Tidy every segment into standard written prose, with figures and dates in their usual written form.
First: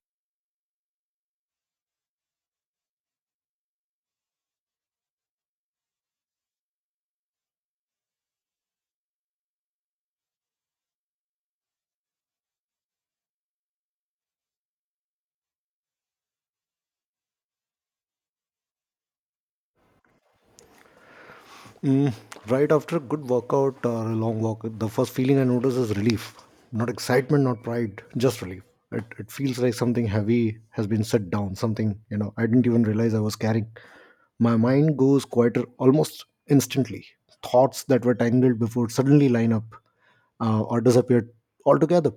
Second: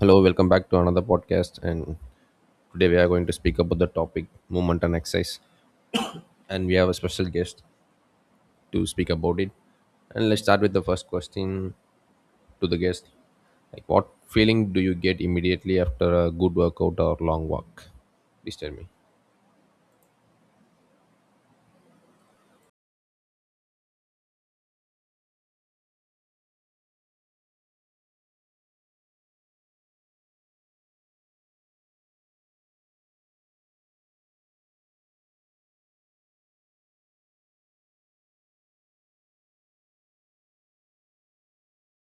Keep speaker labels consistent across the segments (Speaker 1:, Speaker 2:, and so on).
Speaker 1: Hello, welcome back to another podcast. And today we are going to speak about the topic movement and exercise. And we have a special guest to speak about it. And let's start with the first question to the guest. Like, what feeling do you get immediately after a good workout or long walk? Please tell me.
Speaker 2: Mm, right after a good workout or a long walk, the first feeling I notice is relief. Not excitement, not pride, just relief. It feels like something heavy has been set down, something, I didn't even realize I was carrying. My mind goes quieter almost instantly. Thoughts that were tangled before suddenly line up or disappear altogether.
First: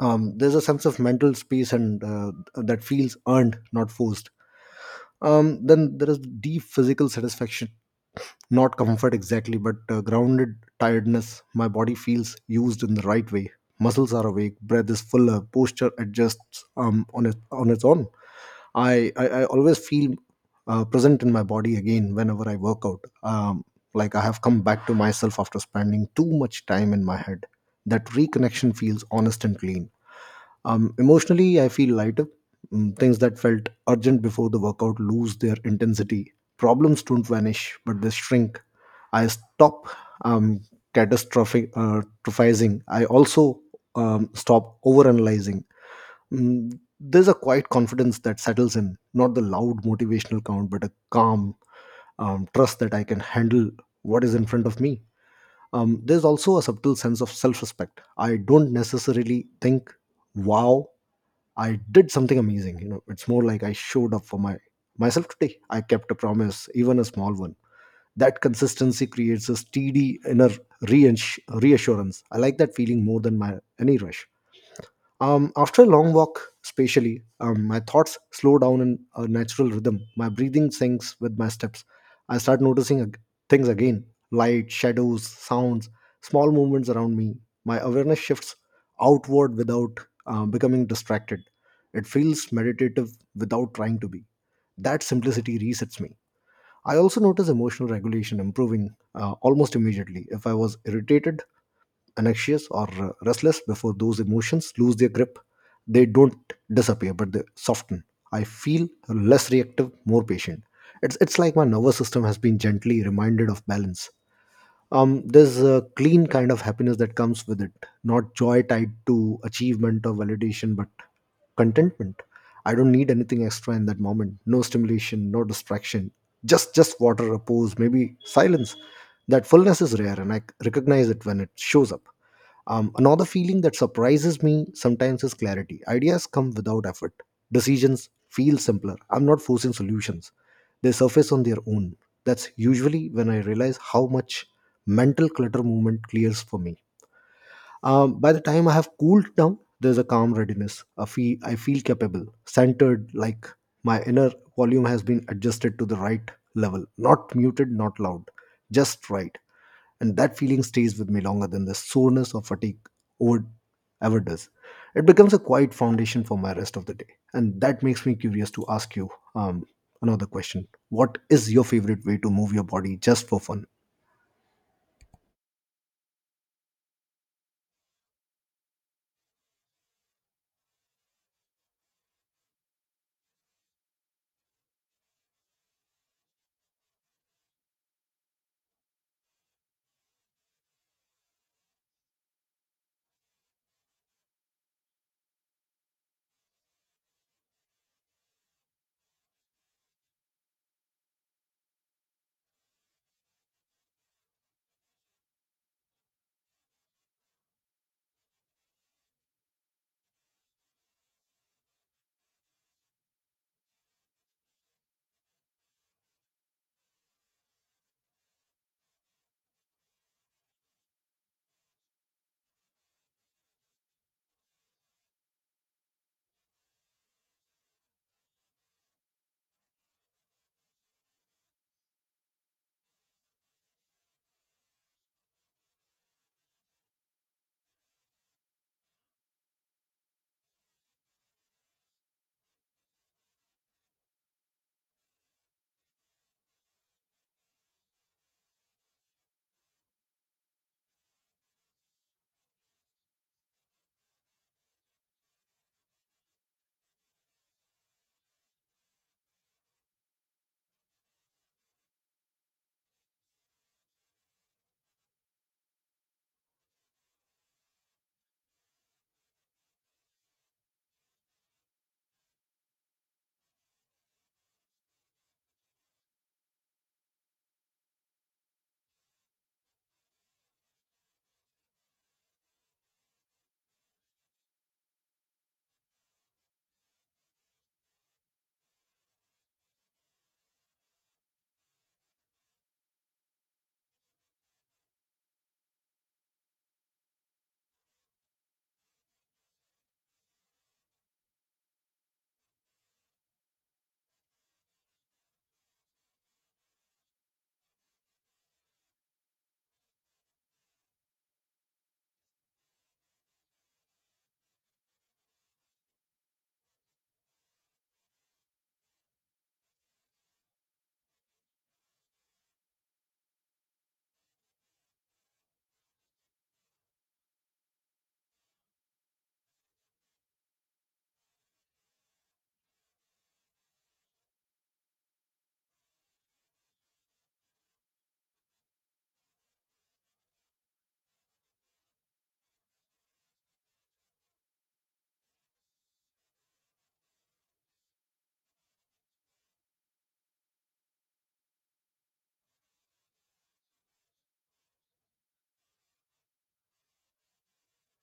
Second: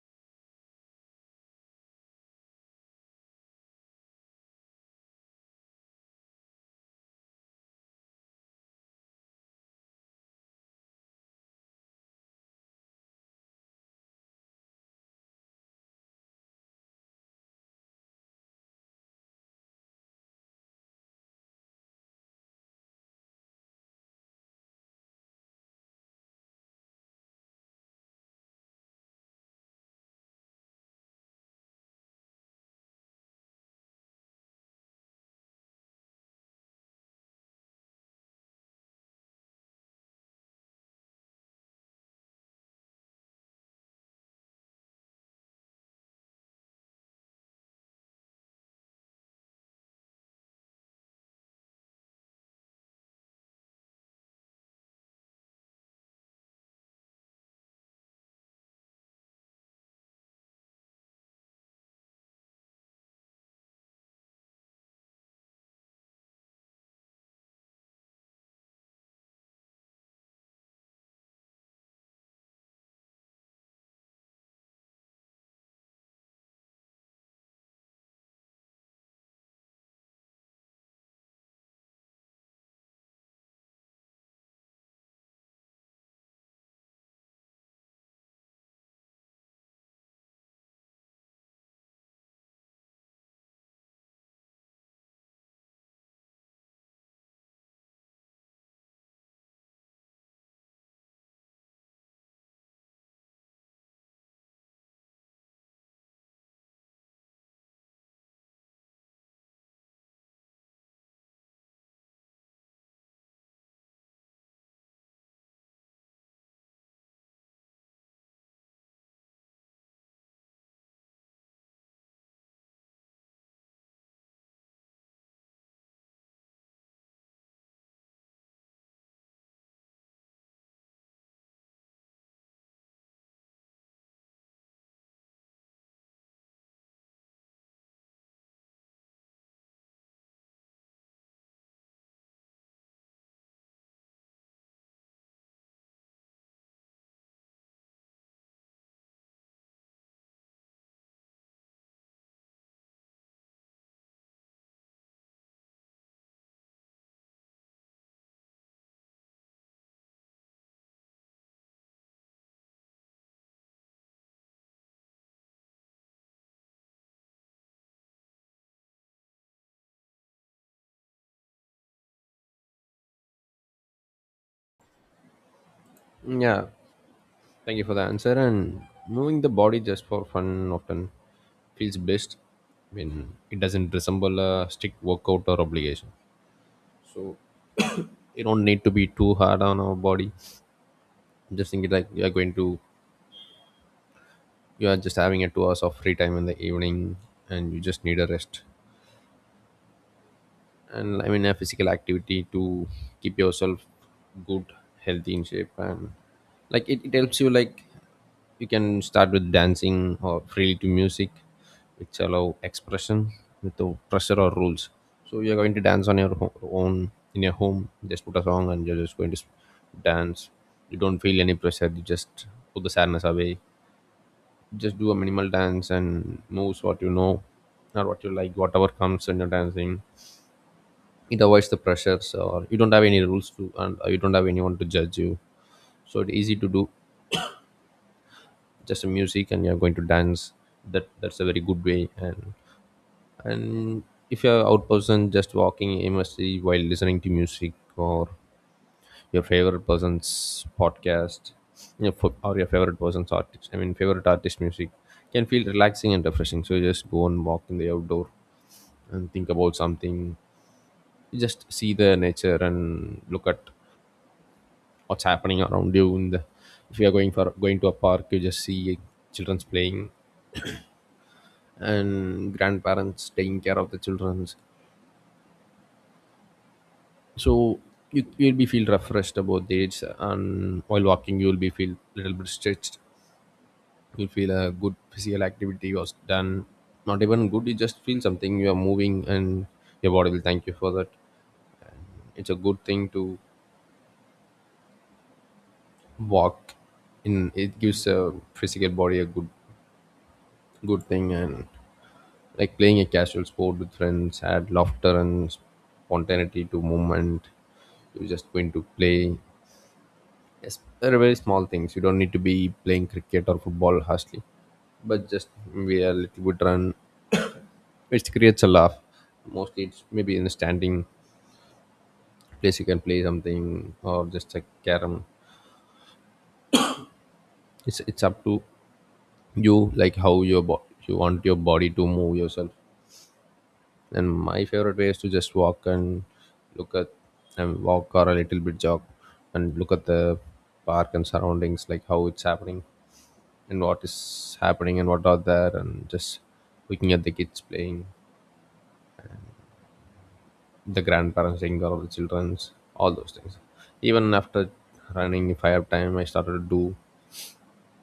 Speaker 2: There's a sense of mental space and that feels earned, not forced. Then there is deep physical satisfaction, not comfort exactly but grounded tiredness. My body feels used in the right way. Muscles are awake, breath is fuller, posture adjusts on, on its own. I always feel present in my body again whenever I work out. Like I have come back to myself after spending too much time in my head. That reconnection feels honest and clean. Emotionally, I feel lighter. Things that felt urgent before the workout lose their intensity. Problems don't vanish, but they shrink. I stop um, catastrophizing. I also stop overanalyzing. There's a quiet confidence that settles in, not the loud motivational count, but a calm trust that I can handle what is in front of me. There's also a subtle sense of self respect. I don't necessarily think, wow, I did something amazing. It's more like I showed up for my myself today. I kept a promise, even a small one. That consistency creates a steady inner reassurance. I like that feeling more than my any rush. After a long walk, especially, my thoughts slow down in a natural rhythm. My breathing syncs with my steps. I start noticing things again: light, shadows, sounds, small movements around me. My awareness shifts outward without becoming distracted. It feels meditative without trying to be. That simplicity resets me. I also notice emotional regulation improving almost immediately. If I was irritated, anxious, or restless before, those emotions lose their grip. They don't disappear, but they soften. I feel less reactive, more patient. It's like my nervous system has been gently reminded of balance. There's a clean kind of happiness that comes with it, not joy tied to achievement or validation, but contentment. I don't need anything extra in that moment. No stimulation, no distraction. Just water, a pose, maybe silence. That fullness is rare, and I recognize it when it shows up. Another feeling that surprises me sometimes is clarity. Ideas come without effort. Decisions feel simpler. I'm not forcing solutions, they surface on their own. That's usually when I realize how much mental clutter movement clears for me. By the time I have cooled down, there's a calm readiness. I feel capable, centered, like my inner volume has been adjusted to the right level. Not muted, not loud, just right, and that feeling stays with me longer than the soreness or fatigue would ever does. It becomes a quiet foundation for my rest of the day, and that makes me curious to ask you um, another question: What is your favorite way to move your body just for fun?
Speaker 1: Yeah, thank you for the answer. And moving the body just for fun often feels best when it doesn't resemble a strict workout or obligation. So you don't need to be too hard on our body. Just think it like you are going to, you are just having a 2 hours of free time in the evening and you just need a rest, and I mean a physical activity to keep yourself good, healthy, in shape. And like it helps you, like you can start with dancing or freely to music, which allow expression without pressure or rules. So you're going to dance on your own in your home, just put a song and you're just going to dance. You don't feel any pressure, you just put the sadness away, just do a minimal dance and moves what you know or what you like, whatever comes when you're dancing. It avoids the pressures, or you don't have any rules to, and you don't have anyone to judge you, so it's easy to do. Just music and you're going to dance. That's a very good way. And if you're out person, just walking aimlessly while listening to music or your favorite person's podcast, your or your favorite person's artist, I mean favorite artist music, can feel relaxing and refreshing. So you just go and walk in the outdoor and think about something. You just see the nature and look at what's happening around you in the, if you are going for going to a park, you just see children's playing and grandparents taking care of the children's. So you'll be feel refreshed about the age, and while walking you'll be feel little bit stretched. You'll feel a good physical activity was done. Not even good, you just feel something, you are moving, and your body will thank you for that. It's a good thing to walk. In it gives a physical body a good good thing. And like playing a casual sport with friends add laughter and spontaneity to movement. You're just going to play. Yes, very very small things. You don't need to be playing cricket or football harshly, but just maybe a little bit run which creates a laugh. Mostly it's maybe in the standing place you can play something, or just a carom. It's up to you, like how your you want your body to move yourself. And my favorite way is to just walk and look at, and walk or a little bit jog and look at the park and surroundings, like how it's happening and what is happening and what are there, and just looking at the kids playing, the grandparents taking care of the childrens, all those things. Even after running, if I have time, I started to do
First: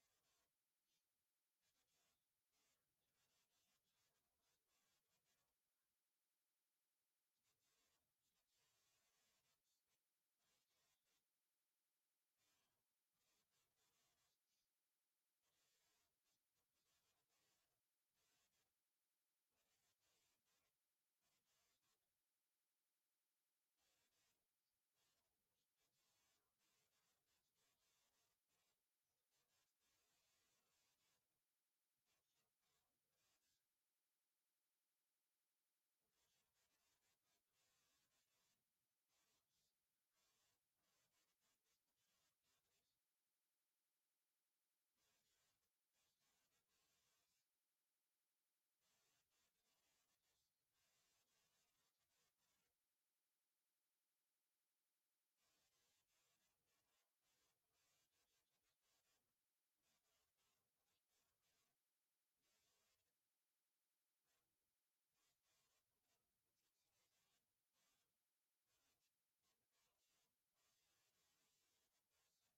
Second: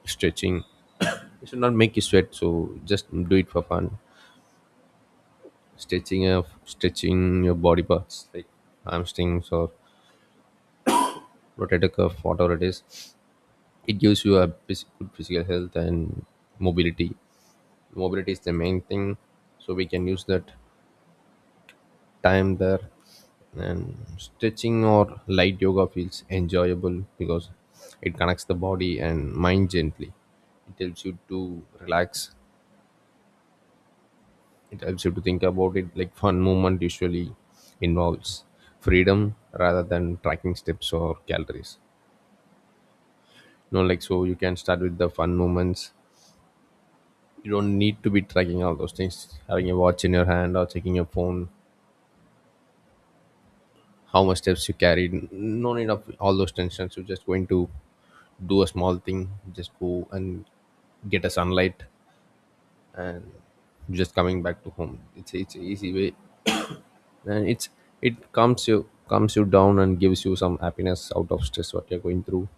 Speaker 1: stretching. It should not make you sweat, so just do it for fun. Stretching of stretching your body parts like hamstrings or rotator cuff, whatever it is, it gives you a good physical health and mobility. Mobility is the main thing, so we can use that time there. And stretching or light yoga feels enjoyable because it connects the body and mind gently. It helps you to relax. It helps you to think about it. Like fun movement usually involves freedom rather than tracking steps or calories. No, like, so you can start with the fun moments. You don't need to be tracking all those things, having a watch in your hand or checking your phone how much steps you carried, no need of all those tensions. You're just going to do a small thing, just go and get a sunlight, just coming back to home. It's an easy way, and it's, it calms you, calms you down and gives you some happiness out of stress what you're going through.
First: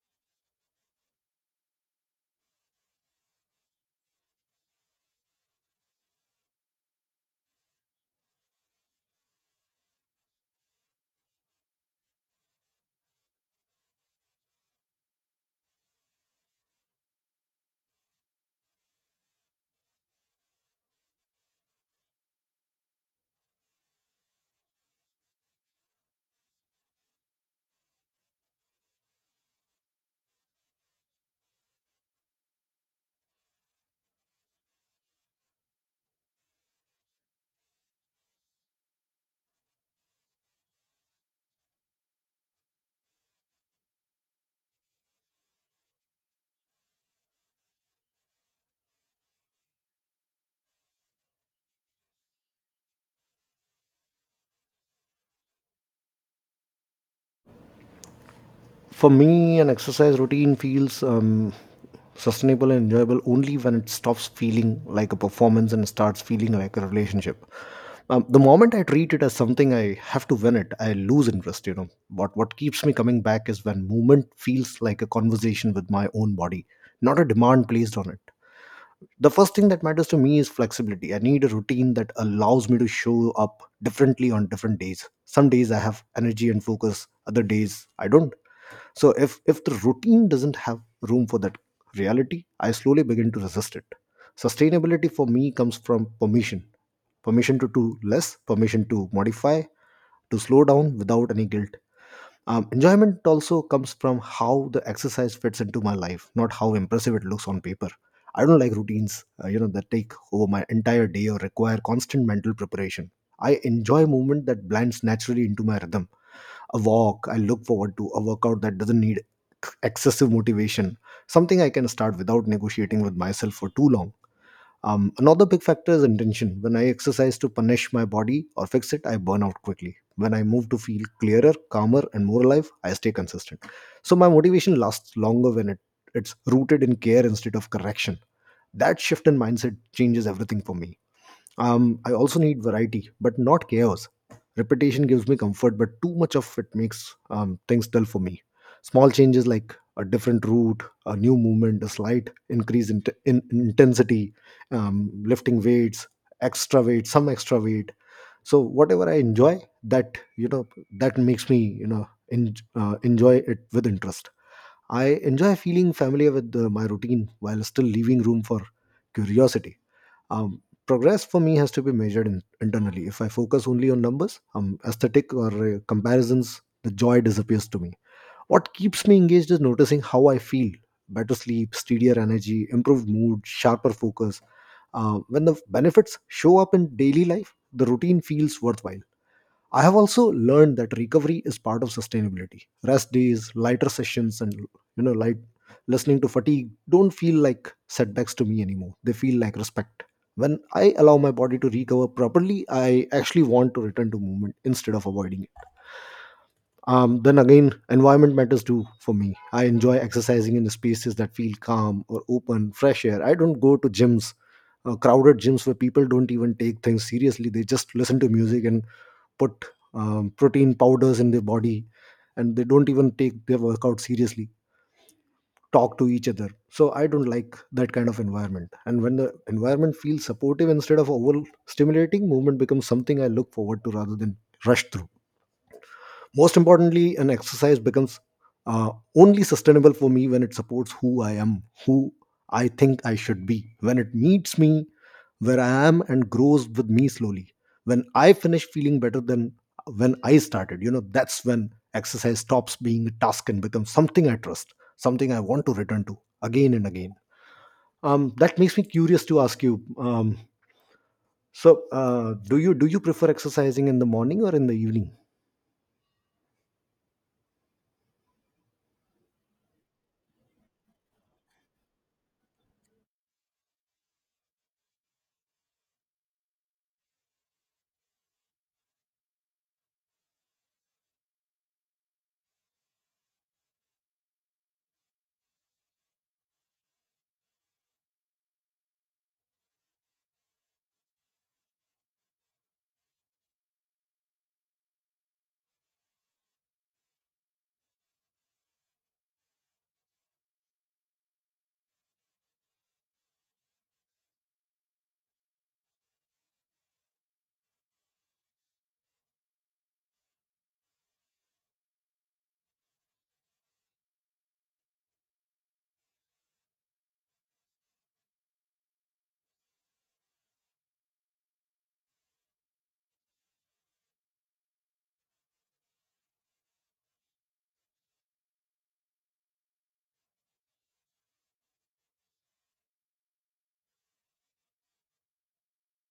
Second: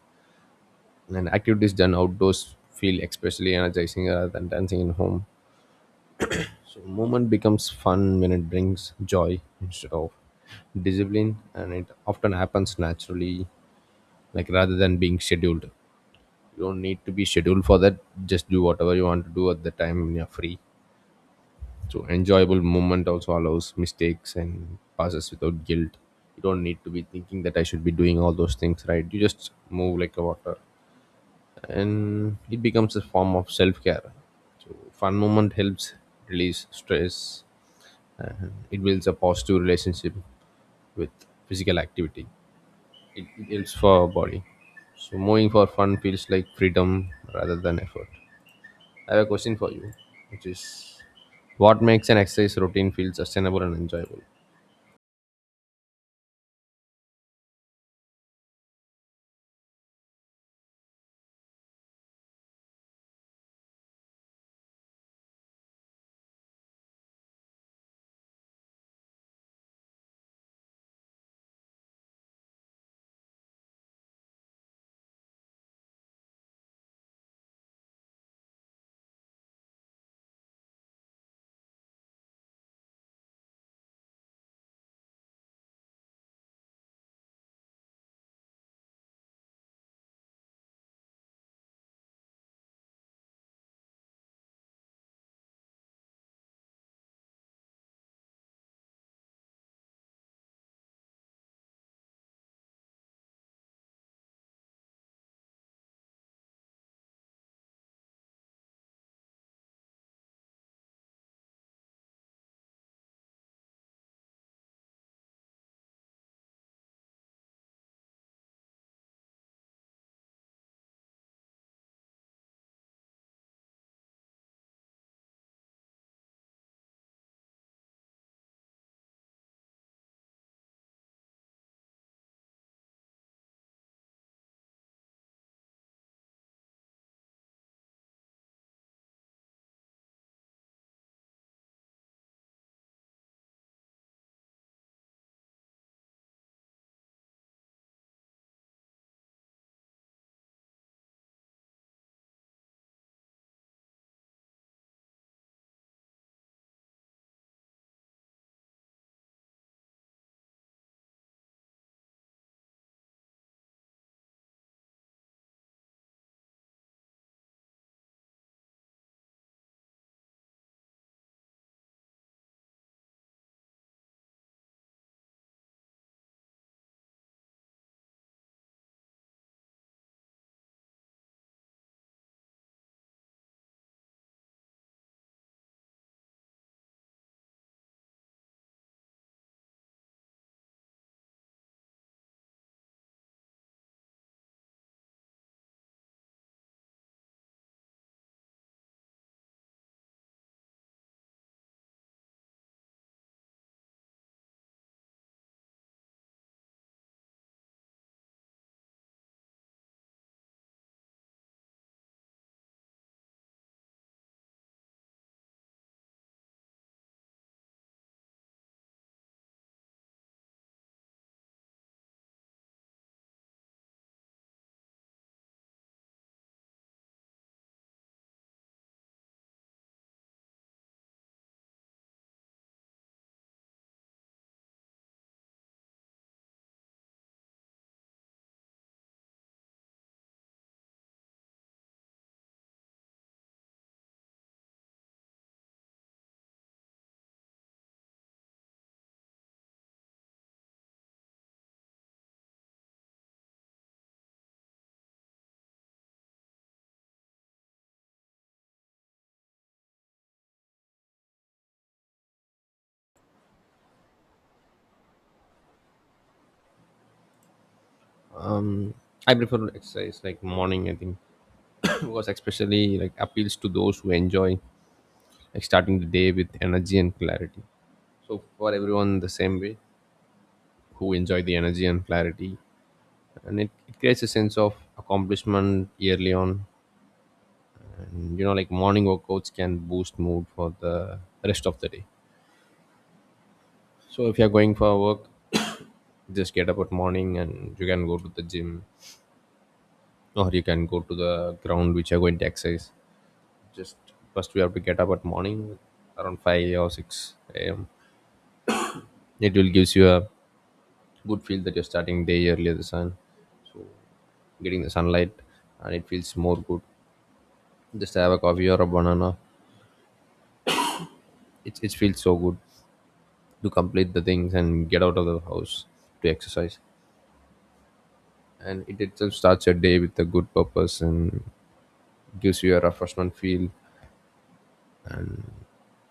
Speaker 1: And activities done outdoors feel especially energizing rather than dancing in home. So movement becomes fun when it brings joy instead of discipline, and it often happens naturally, like rather than being scheduled. You don't need to be scheduled for that. Just do whatever you want to do at the time when you're free. So enjoyable movement also allows mistakes and passes without guilt. You don't need to be thinking that I should be doing all those things right. You just move like a water, and it becomes a form of self care. So fun movement helps release stress, and it builds a positive relationship with physical activity. It helps for our body. So moving for fun feels like freedom rather than effort. I have a question for you, which is what makes an exercise routine feel sustainable and enjoyable?
Speaker 2: For me, an exercise routine feels sustainable and enjoyable only when it stops feeling like a performance and starts feeling like a relationship. The moment I treat it as something I have to win it, I lose interest. What keeps me coming back is when movement feels like a conversation with my own body, not a demand placed on it. The first thing that matters to me is flexibility. I need a routine that allows me to show up differently on different days. Some days I have energy and focus, other days I don't. So if the routine doesn't have room for that reality, I slowly begin to resist it. Sustainability for me comes from permission. Permission to do less, permission to modify, to slow down without any guilt. Enjoyment also comes from how the exercise fits into my life, not how impressive it looks on paper. I don't like routines that take over my entire day or require constant mental preparation. I enjoy movement that blends naturally into my rhythm, a walk I look forward to, a workout that doesn't need excessive motivation, something I can start without negotiating with myself for too long. Another big factor is intention. When I exercise to punish my body or fix it, I burn out quickly. When I move to feel clearer, calmer, and more alive, I stay consistent. So my motivation lasts longer when it's rooted in care instead of correction. That shift in mindset changes everything for me. I also need variety, but not chaos. Repetition gives me comfort, but too much of it makes things dull for me. Small changes like a different route, a new movement, a slight increase in, t- in intensity, lifting weights, extra weight, some extra weight. So whatever I enjoy, that makes me enjoy it with interest. I enjoy feeling familiar with my routine while still leaving room for curiosity. Progress for me has to be measured in, internally. If I focus only on numbers, aesthetic, or comparisons, the joy disappears to me. What keeps me engaged is noticing how I feel: better sleep, steadier energy, improved mood, sharper focus. When the benefits show up in daily life, the routine feels worthwhile. I have also learned that recovery is part of sustainability. Rest days, lighter sessions, and light listening to fatigue don't feel like setbacks to me anymore. They feel like respect. When I allow my body to recover properly, I actually want to return to movement instead of avoiding it. Then again, environment matters too for me. I enjoy exercising in spaces that feel calm or open, fresh air. I don't go to gyms, crowded gyms where people don't even take things seriously. They just listen to music and put protein powders in their body, and they don't even take their workout seriously, talk to each other. So I don't like that kind of environment. And when the environment feels supportive instead of overstimulating, movement becomes something I look forward to rather than rush through. Most importantly, an exercise becomes uh, only sustainable for me when it supports who I am, who I think I should be, when it meets me where I am and grows with me slowly. When I finish feeling better than when I started, that's when exercise stops being a task and becomes something I trust, something I want to return to again and again. That makes me curious to ask you. So, do you prefer exercising in the morning or in the evening?
Speaker 1: I prefer exercise like morning, I think, because especially like appeals to those who enjoy like starting the day with energy and clarity. So for everyone the same way, who enjoy the energy and clarity. And it creates a sense of accomplishment early on, you know, like morning workouts can boost mood for the rest of the day. So if you're going for work, just get up at morning and you can go to the gym, or you can go to the ground which you're going to exercise. Just, first we have to get up at morning around 5 or 6 a.m. It will gives you a good feel that you're starting day earlier, the sun, getting the sunlight, and it feels more good. Just have a coffee or a banana. It feels so good to complete the things and get out of the house to exercise. And it itself starts your day with a good purpose and gives you a refreshment feel.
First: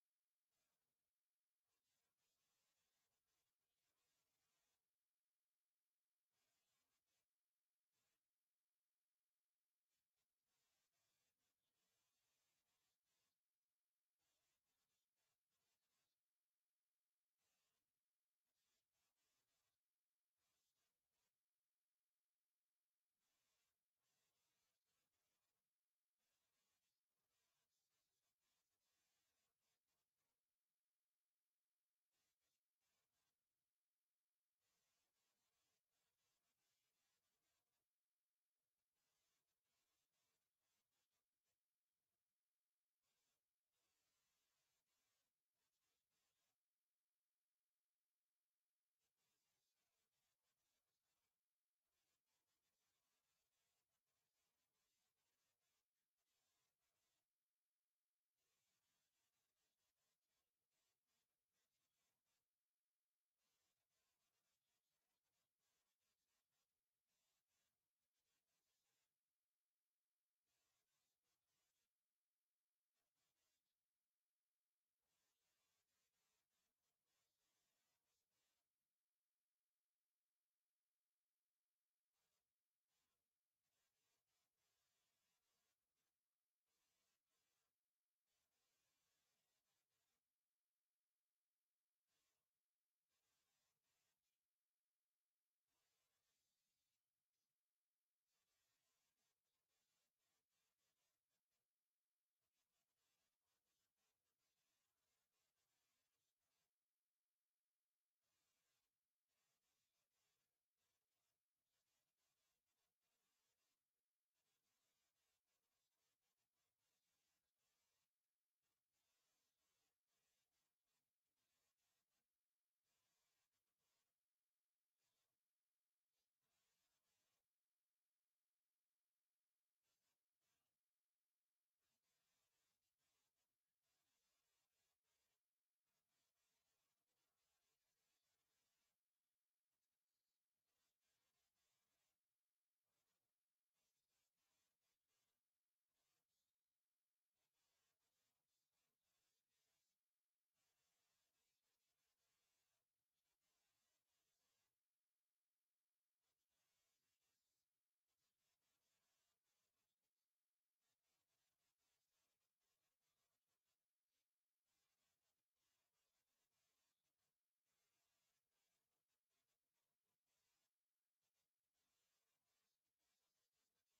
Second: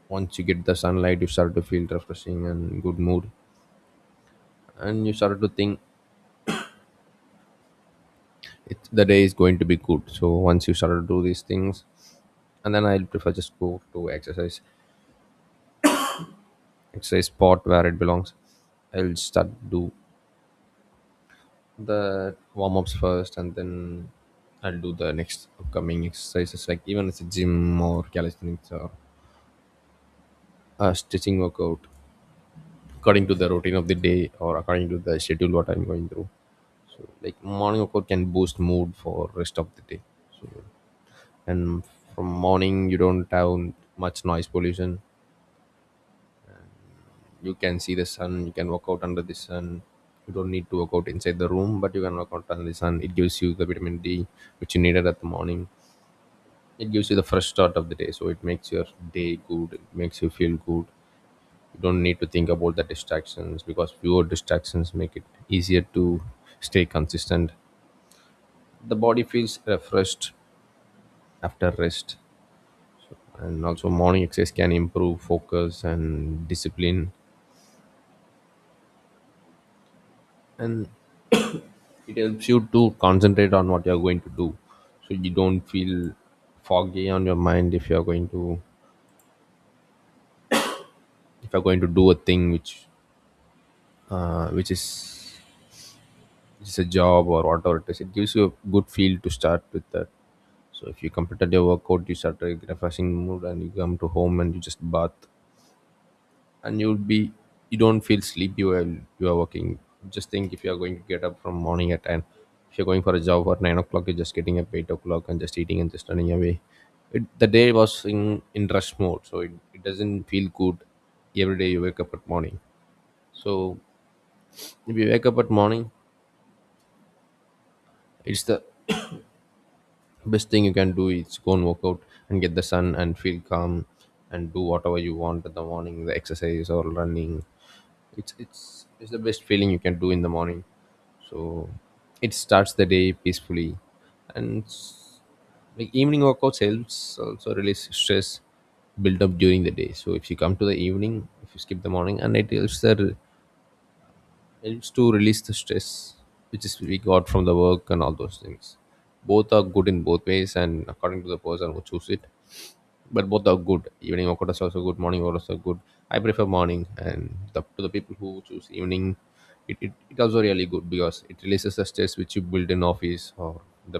Speaker 1: Once you get the sunlight, you start to feel refreshing and good mood, and you start to think, the day is going to be good. So once you start to do these things, and then I'll prefer just go to exercise, exercise spot where it belongs. I'll start do the warm-ups first, and then I'll do the next upcoming exercises, like even it's a gym or calisthenics or a stretching workout, according to the routine of the day or according to the schedule what I'm going through. Like morning of course can boost mood for rest of the day. And from morning you don't have much noise pollution. You can see the sun, you can work out under the sun. You don't need to work out inside the room, but you can work out under the sun. It gives you the vitamin D, which you needed at the morning. It gives you the fresh start of the day, so it makes your day good, it makes you feel good. You don't need to think about the distractions, because fewer distractions make it easier to stay consistent. The body feels refreshed after rest. And also morning exercise can improve focus and discipline, and it helps you to concentrate on what you're going to do. So you don't feel foggy on your mind if you're going to, if you're going to do a thing which uh, which is which is a job or whatever it is, it gives you a good feel to start with that. So if you completed your workout, you start a refreshing mood, and you come to home and you just bath, and you'd be, you don't feel sleepy while you are working. Just think if you are going to get up from morning at 10, if you're going for a job at 9 o'clock, you're just getting up 8 o'clock and just eating and just running away. The day was in rush mode, so it doesn't feel good. Every day you wake up at morning. So if you wake up at morning, it's the best thing you can do is go and work out and get the sun and feel calm, and do whatever you want in the morning, the exercise or running. It's the best feeling you can do in the morning. So it starts the day peacefully, and like evening workouts helps also release stress built up during the day. So if you come to the evening, if you skip the morning, and it helps the, helps to release the stress which is we got from the work and all those things. Both are good in both ways, and according to the person who choose it, but both are good. Evening workout is also good. Morning workout is also good. I prefer morning, and to the people who choose evening, it also really good because it releases the stress which you build in office or the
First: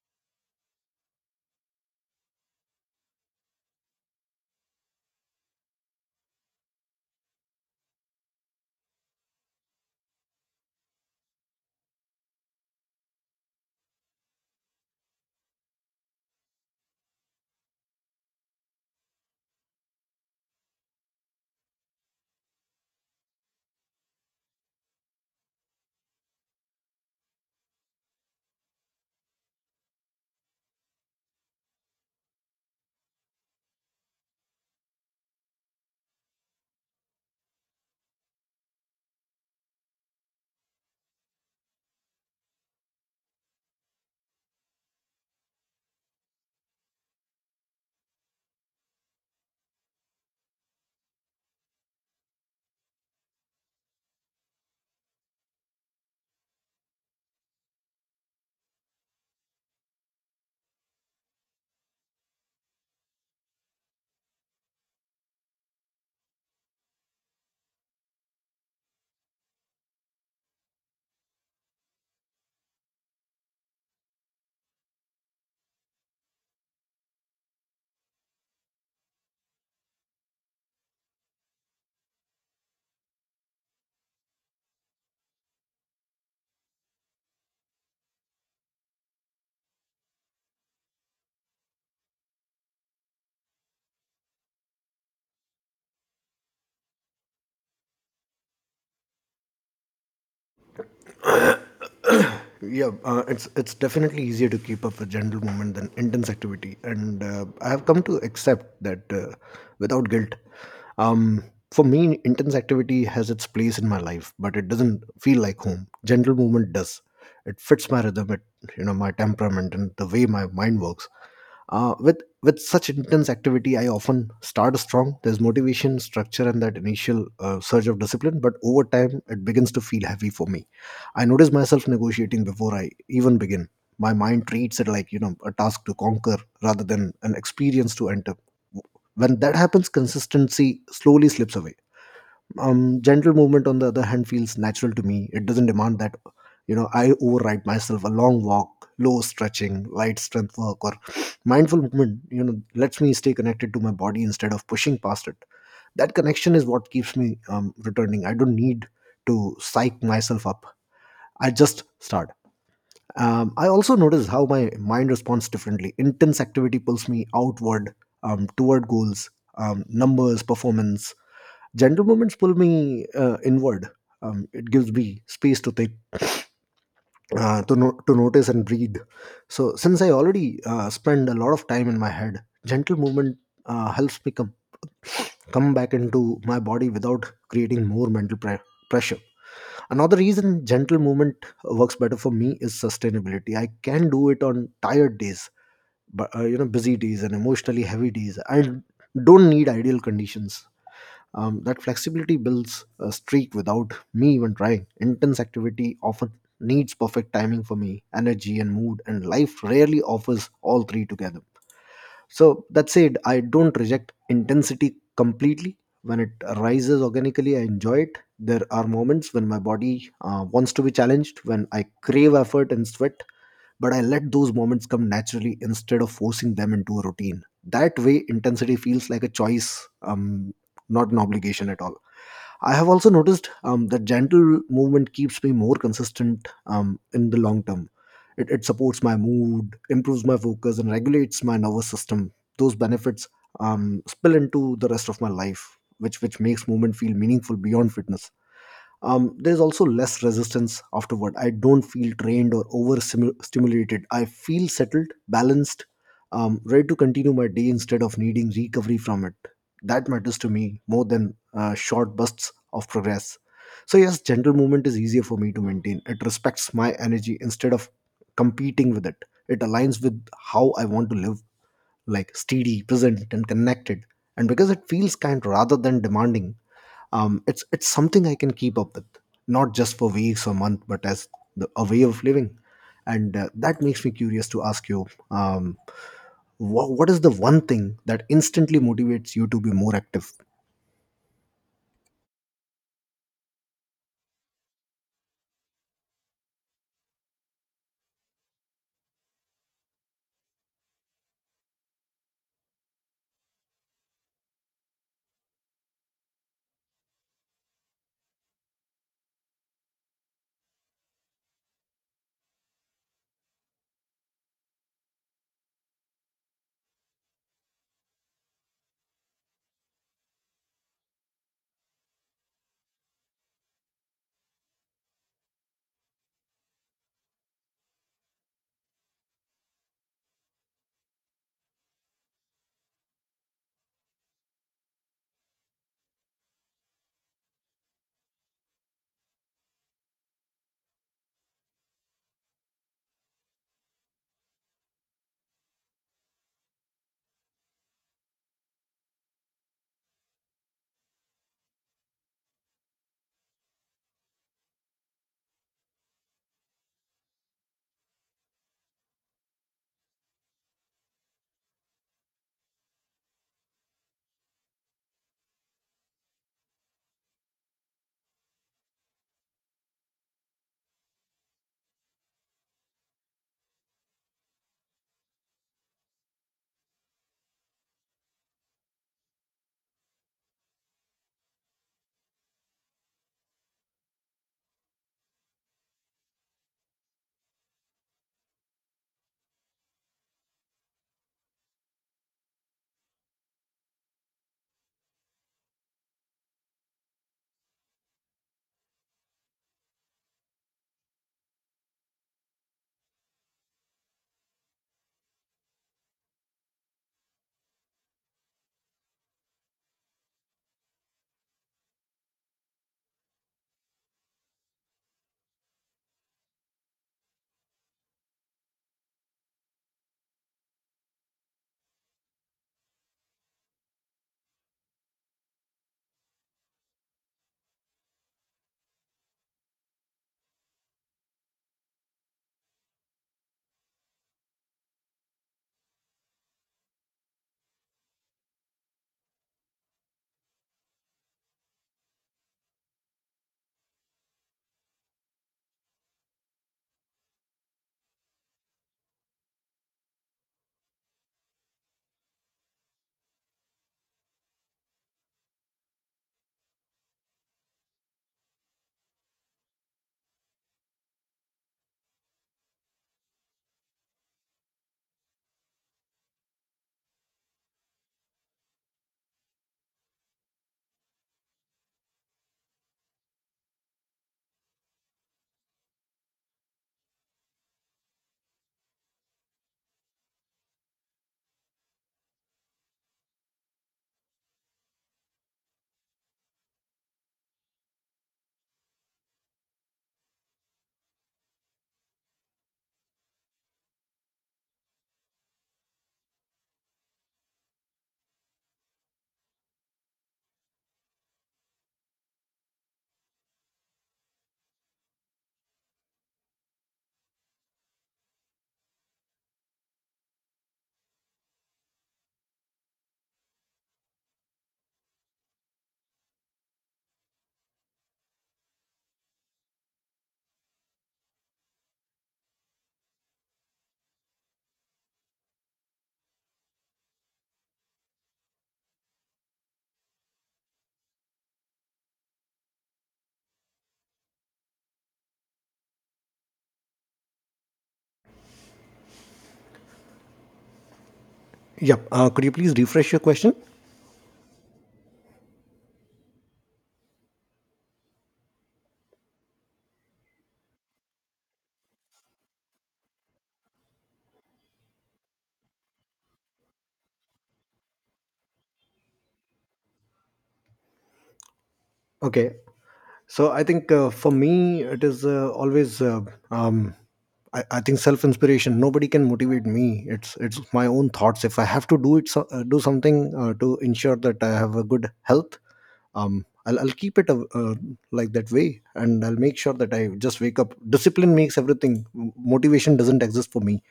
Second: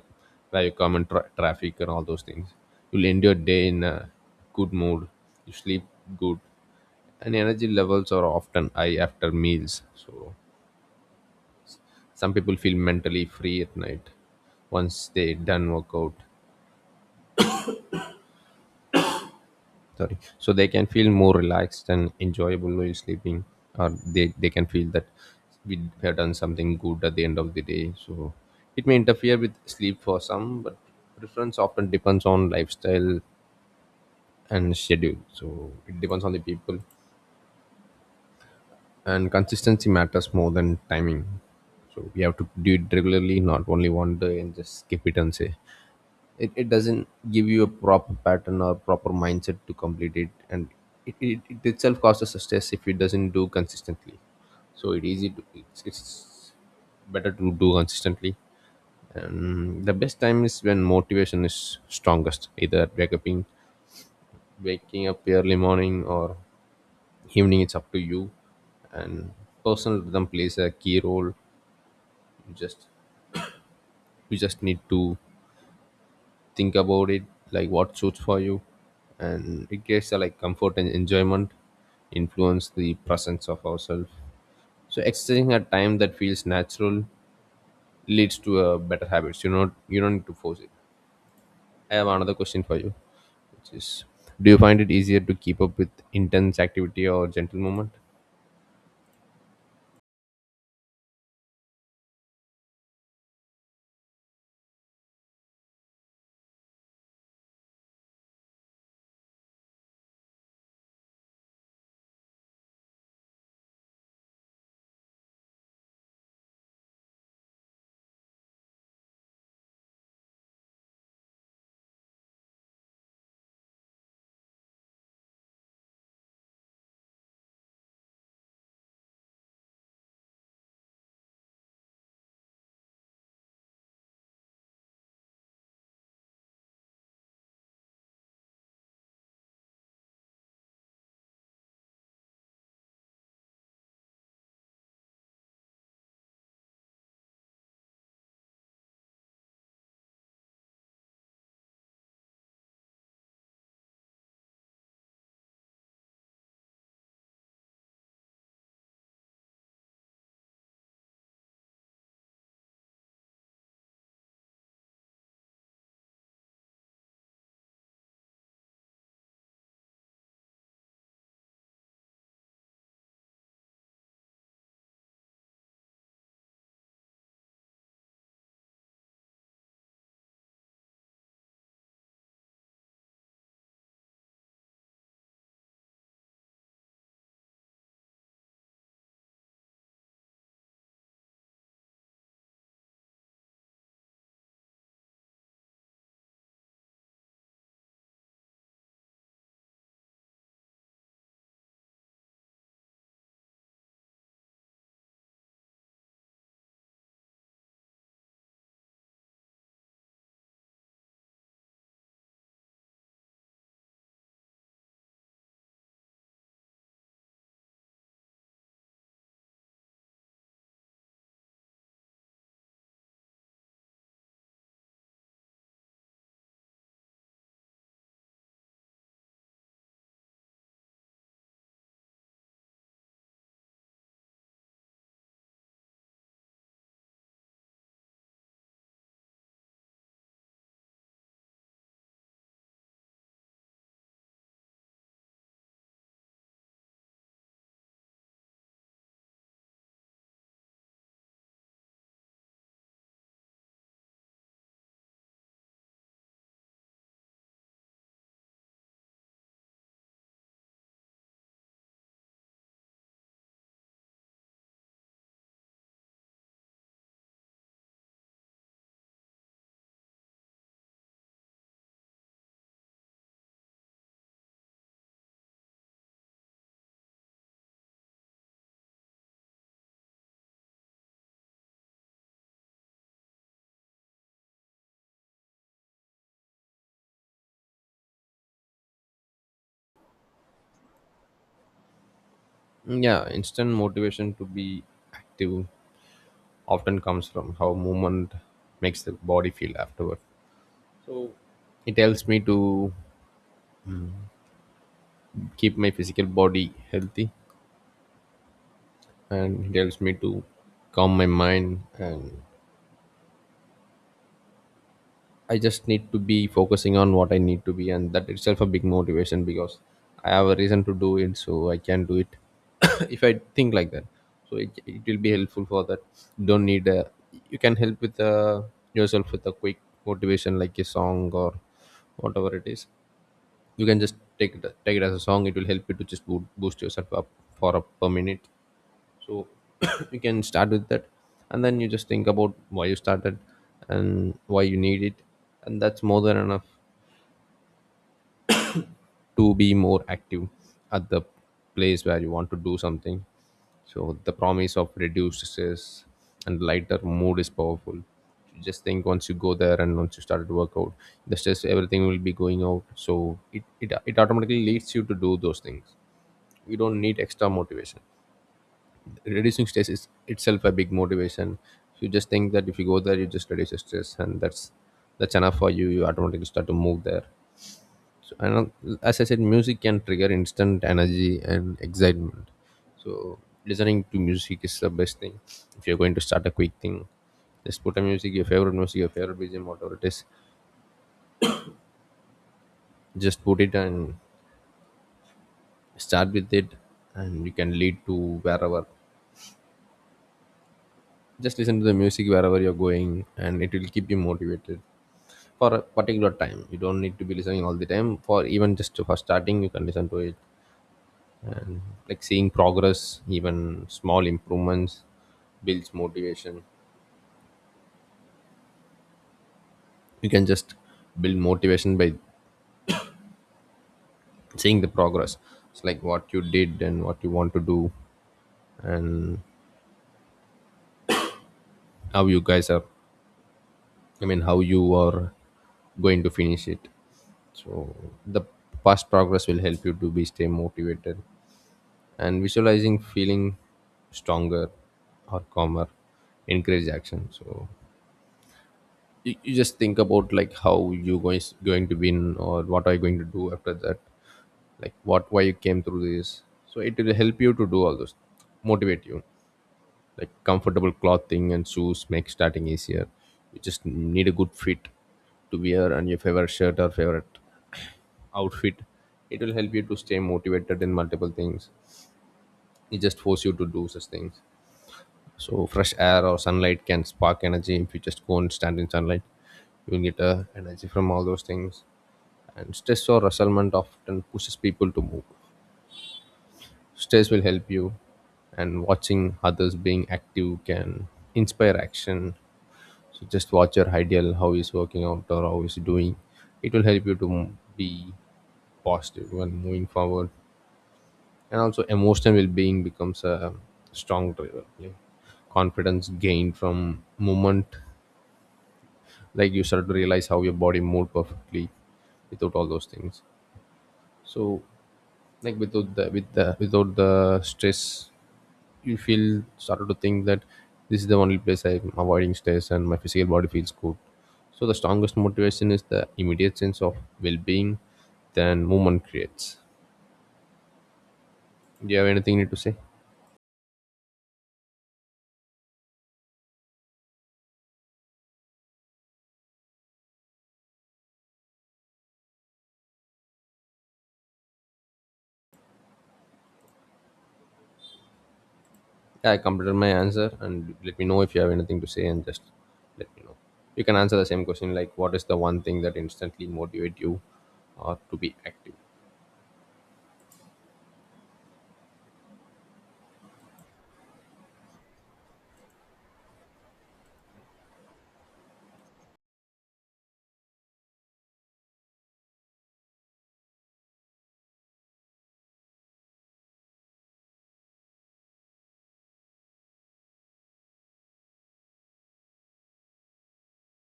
Speaker 1: where you come in traffic and all those things. You'll end your day in a good mood. You sleep good, and energy levels are often high after meals. So some people feel mentally free at night once they done workout sorry, so they can feel more relaxed and enjoyable while sleeping, or they can feel that we have done something good at the end of the day, so it may interfere with sleep for some, but preference often depends on lifestyle and schedule, so it depends on the people, and consistency matters more than timing. So we have to do it regularly, not only one day and just skip it and say it doesn't give you a proper pattern or proper mindset to complete it. And it itself causes a stress if it doesn't do consistently. So it easy to it's better to do consistently. And the best time is when motivation is strongest, either wake up waking up early morning or evening, it's up to you. And personal rhythm plays a key role. you just you just need to think about it, like what suits for you, and it gives a like comfort and enjoyment, influence the presence of ourselves. So exercising at time that feels natural leads to a better habits, you don't need to force it. I have another question for you, which is, do you find it easier to keep up with intense activity or gentle movement?
Speaker 2: Yeah, it's definitely easier to keep up with gentle movement than intense activity, and I have come to accept that without guilt. Um, for me, intense activity has its place in my life, but it doesn't feel like home. Gentle movement does. It fits my rhythm, it my temperament and the way my mind works. With such intense activity, I often start strong. There's motivation, structure, and that initial surge of discipline. But over time it begins to feel heavy for me. I notice myself negotiating before I even begin. My mind treats it like a task to conquer rather than an experience to enter. When that happens, consistency slowly slips away. Gentle movement, on the other hand, feels natural to me. It doesn't demand that I override myself. A long walk, low stretching, light strength work, or mindful movement, lets me stay connected to my body instead of pushing past it. That connection is what keeps me returning. I don't need to psych myself up. I just start. I also notice how my mind responds differently. Intense activity pulls me outward, toward goals, numbers, performance. Gentle moments pull me inward. It gives me space to think, to no- to notice and breathe. So since I already spend a lot of time in my head, gentle movement helps me come back into my body without creating more mental pressure. Another reason gentle movement works better for me is sustainability. I can do it on tired days, but busy days and emotionally heavy days. I don't need ideal conditions. That flexibility builds a streak without me even trying. Intense activity often needs perfect timing for me, energy and mood, and life rarely offers all three together. So that said, I don't reject intensity completely. When it arises organically, I enjoy it. There are moments when my body wants to be challenged, when I crave effort and sweat, but I let those moments come naturally instead of forcing them into a routine. That way, intensity feels like a choice, not an obligation at all. I have also noticed that gentle movement keeps me more consistent in the long term. It supports my mood, improves my focus, and regulates my nervous system. Those benefits spill into the rest of my life, which makes movement feel meaningful beyond fitness. There's also less resistance afterward. I don't feel drained or over stimulated. I feel settled, balanced, ready to continue my day instead of needing recovery from it. That matters to me more than short bursts of progress. So yes, gentle movement is easier for me to maintain. It respects my energy instead of competing with it. It aligns with how I want to live, like steady, present, and connected. And because it feels kind rather than demanding, it's something I can keep up with, not just for weeks or months, but as a way of living. And that makes me curious to ask you, what is the one thing that instantly motivates you to be more active?
Speaker 1: Yeah, instant motivation to be active often comes from how movement makes the body feel afterward. It helps me to keep my physical body healthy, and it helps me to calm my mind. And I just need to be focusing on what I need to be, and that itself a big motivation, because I have a reason to do it, so I can do it. If I think like that, so it will be helpful for that. Don't need a, you can help with yourself with a quick motivation, like a song or whatever it is. You can just take it, take it as a song, it will help you to just boost yourself up for a per minute. So you can start with that, and then you just think about why you started and why you need it, and that's more than enough to be more active at the place where you want to do something. So the promise of reduced stress and lighter mood is powerful. You just think, once you go there and once you started workout, the stress everything will be going out, so it it automatically leads you to do those things. You don't need extra motivation. Reducing stress is itself a big motivation. You just think that if you go there, you just reduce your stress, and that's enough for you, you automatically start to move there. So and as I said, music can trigger instant energy and excitement. So listening to music is the best thing. If you're going to start a quick thing, just put a music, your favorite music, your favorite bgm, whatever it is, just put it and start with it, and you can lead to wherever. Just listen to the music wherever you're going, and it will keep you motivated for a particular time. You don't need to be listening all the time, for even just for starting you can listen to it. And like seeing progress, even small improvements builds motivation. You can just build motivation by seeing the progress. It's like what you did and what you want to do and how you guys are, I mean how you are going to finish it. So the past progress will help you to be stay motivated. And visualizing feeling stronger or calmer encourage action. So you just think about like how you going to win or what are you going to do after that, like what why you came through this, so it will help you to do all those, motivate you. Like comfortable clothing and shoes make starting easier. You just need a good fit to wear, and your favorite shirt or favorite outfit, it will help you to stay motivated in multiple things. It just force you to do such things. So fresh air or sunlight can spark energy. If you just go and stand in sunlight, you will get energy from all those things. And stress or resentment often pushes people to move. Stress will help you, and watching others being active can inspire action. So just watch your ideal, how he's working out or how he's doing. It will help you to be positive when moving forward. And also emotional well-being becomes a strong driver. Yeah. Confidence gained from movement, like you start to realize how your body moved perfectly without all those things. So like without the stress you feel started to think that this is the only place I'm avoiding stress and my physical body feels good. So the strongest motivation is the immediate sense of well-being than movement creates. Do you have anything you need to say?
Speaker 2: Yep. Could you please refresh your question?
Speaker 1: Yeah, I completed my answer, and let me know if you have anything to say, and just let me know. You can answer the same question, like what is the one thing that instantly motivate you to be active?
Speaker 2: Okay. So I think for me, it is always. Um, I think self inspiration. Nobody can motivate me. It's my own thoughts. If I have to do it, so, do something to ensure that I have a good health. I'll keep it like that way, and I'll make sure that I just wake up. Discipline makes everything. Motivation doesn't exist for me.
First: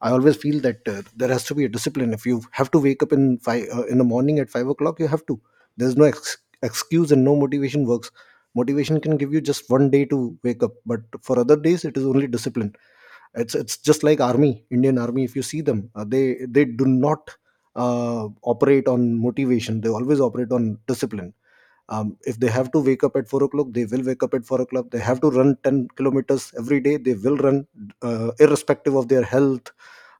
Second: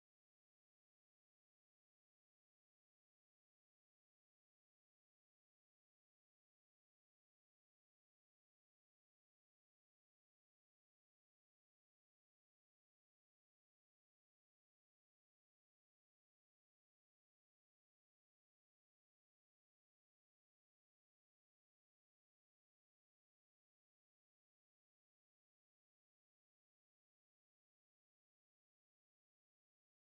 Speaker 2: I always feel that there has to be a discipline. If you have to wake up in the morning at 5 o'clock, you have to. There's no excuse, and no motivation works. Motivation can give you just one day to wake up, but for other days, it is only discipline. It's just like army, Indian army. If you see them, they do not operate on motivation. They always operate on discipline. If they have to wake up at 4 o'clock, they will wake up at 4 o'clock. They have to run 10 kilometers every day. They will run, irrespective of their health,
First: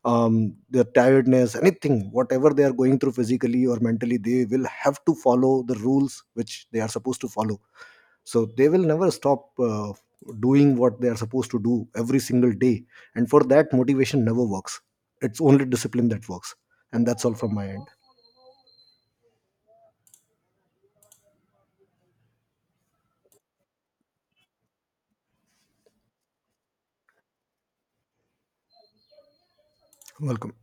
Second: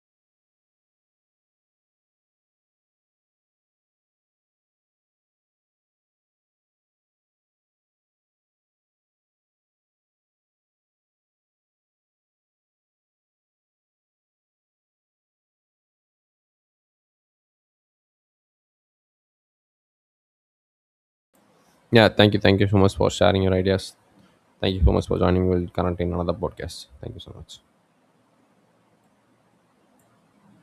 Speaker 2: their tiredness, anything, whatever they are going through physically or mentally, they will have to follow the rules which they are supposed to follow. So they will never stop doing what they are supposed to do every single day. And for that, motivation never works. It's only discipline that works. And that's all from my end.
Speaker 1: Yeah, thank you. Thank you so much for sharing your ideas. Thank you so much for joining. We'll connect in another podcast. Thank you so much.
Speaker 2: Welcome.